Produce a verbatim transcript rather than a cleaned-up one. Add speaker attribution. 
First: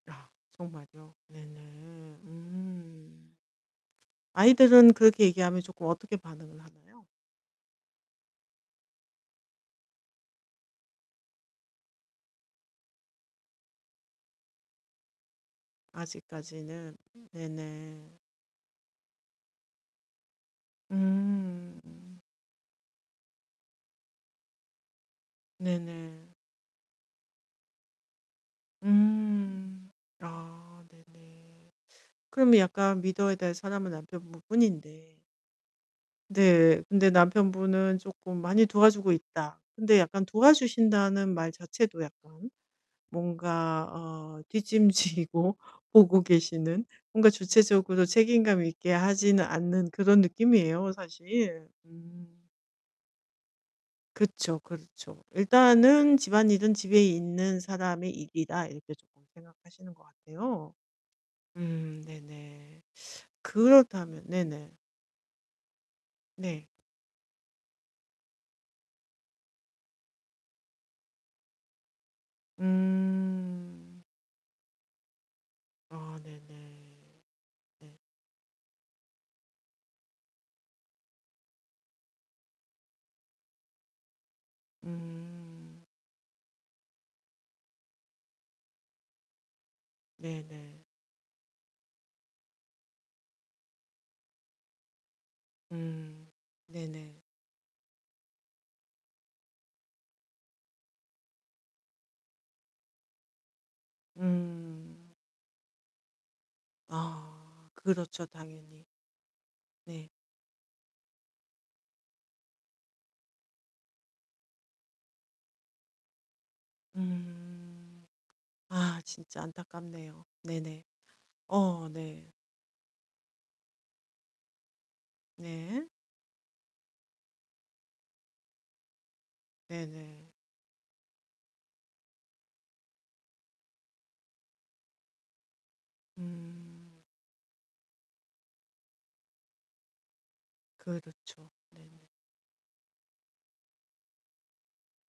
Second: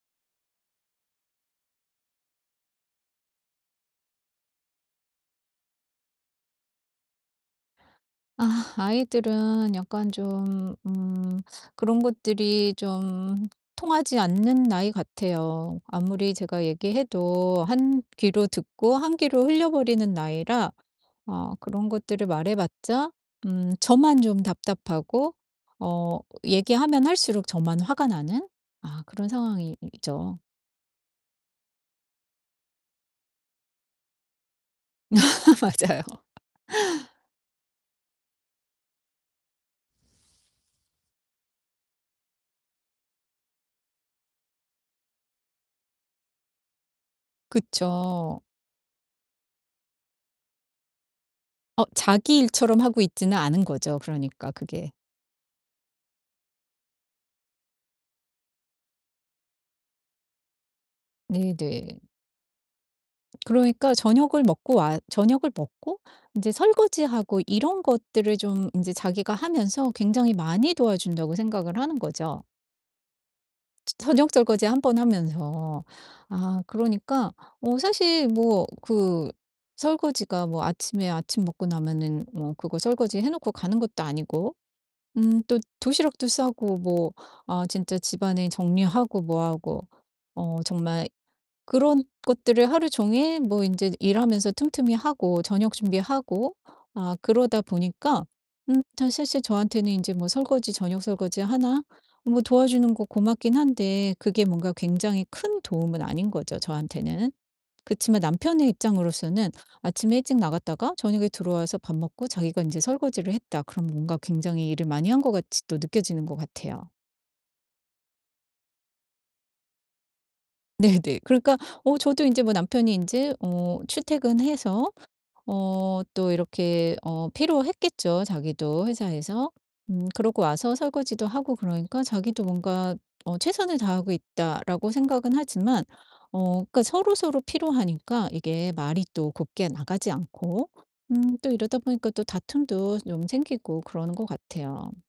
Speaker 1: 아, 정말이요? 네네. 음. 아이들은 그렇게 얘기하면 쪼끔 어떻게 반응을 하나요?
Speaker 2: 아 아이들은 약간 좀 음 그런 것들이 좀 통하지 않는 나이 같아요. 아무리 제가
Speaker 1: 아직까지는.
Speaker 2: 얘기해도 한
Speaker 1: 네네.
Speaker 2: 귀로 듣고 한 귀로 흘려버리는 나이라 어
Speaker 1: 음.
Speaker 2: 그런 것들을 말해 봤자 음 저만 좀 답답하고 어
Speaker 1: 네네.
Speaker 2: 얘기하면 할수록 저만 화가 나는 아 그런 상황이
Speaker 1: 음.
Speaker 2: 이죠.
Speaker 1: 아. 네네. 그러면 약간 믿어야 될 사람은 남편분 뿐인데
Speaker 2: 맞아요.
Speaker 1: 네 근데 남편분은 쪼끔 "많이 도와주고 있다." 근데 약간 도와주신다는 말 자체도 약간 뭔가 어 뒷짐 지고 보고 계시는 뭔가 주체적으로
Speaker 2: 그쵸.
Speaker 1: 책임감 있게 하지는 않는 그런 느낌이에요, 사실.
Speaker 2: 어
Speaker 1: 음.
Speaker 2: 자기 일처럼 하고 있지는 않은 거죠 그러니까
Speaker 1: 그쵸.
Speaker 2: 그게.
Speaker 1: 그렇죠. 일단은 '집안일은 집에 있는 사람의 일이다.' 이렇게 쪼끔 생각하시는 것 같아요. 음
Speaker 2: 네네.
Speaker 1: 네네.
Speaker 2: 그러니까
Speaker 1: 그렇다면
Speaker 2: 저녁을
Speaker 1: 네네.
Speaker 2: 먹고 와 저녁을 먹고 인제
Speaker 1: 네.
Speaker 2: 설거지하고 이런 것들을 좀 인제 자기가 하면서 굉장히 많이 도와준다고 생각을 하는 거죠. 저
Speaker 1: 음.
Speaker 2: 저녁 설거지 한 번 하면서.
Speaker 1: 아 네네.
Speaker 2: 아 그러니까 뭐
Speaker 1: 네.
Speaker 2: 사실 뭐 그 설거지가 뭐 아침에 아침 먹고 나면은 뭐 그거 설거지 해 놓고 가는 것도 아니고 음 또
Speaker 1: 음.
Speaker 2: 도시락도 싸고 뭐 아 진짜 집안에 정리하고 뭐 하고 어
Speaker 1: 네네.
Speaker 2: 정말 그런 것들을 하루 종일 뭐 인제 일하면서 틈틈이 하고 저녁
Speaker 1: 음.
Speaker 2: 준비하고 아
Speaker 1: 네네.
Speaker 2: 그러다 보니까 음 사실 실제 저한테는 이제 뭐 설거지 저녁 설거지 하나 뭐 도와주는 거 고맙기는 한데 그게 뭔가
Speaker 1: 음.
Speaker 2: 굉장히 큰 도움은 아닌 거죠 저한테는.
Speaker 1: 아.
Speaker 2: 그치만
Speaker 1: 그렇죠
Speaker 2: 남편의
Speaker 1: 당연히.
Speaker 2: 입장으로서는
Speaker 1: 네.
Speaker 2: '아침에 일찍 나갔다가 저녁에 들어와서 밥 먹고 자기가 인제 설거지를 했다.' 그럼 뭔가 굉장히 일을 많이 한 것 같이 또 느껴지는 것 같아요.
Speaker 1: 음. 아 진짜 안타깝네요. 네네.
Speaker 2: 네네. 그러니까
Speaker 1: 어
Speaker 2: 어 저도
Speaker 1: 네.
Speaker 2: 인제 뭐 남편이 인제 어 출퇴근해서 어
Speaker 1: 네.
Speaker 2: 또 이렇게 어 피로했겠죠 자기도 회사에서. 음
Speaker 1: 네네.
Speaker 2: 그러고 와서 설거지도 하고 그러니까 자기도 뭔가 어 '최선을 다하고 있다.'라고 생각은 하지만 어 그러니까
Speaker 1: 음.
Speaker 2: 서로서로 피로하니까 이게 말이 또 곱게 나가지 않고 음
Speaker 1: 그렇죠.
Speaker 2: 또 이러다
Speaker 1: 네.
Speaker 2: 보니까 또 다툼도 좀 생기고 그러는 것 같아요.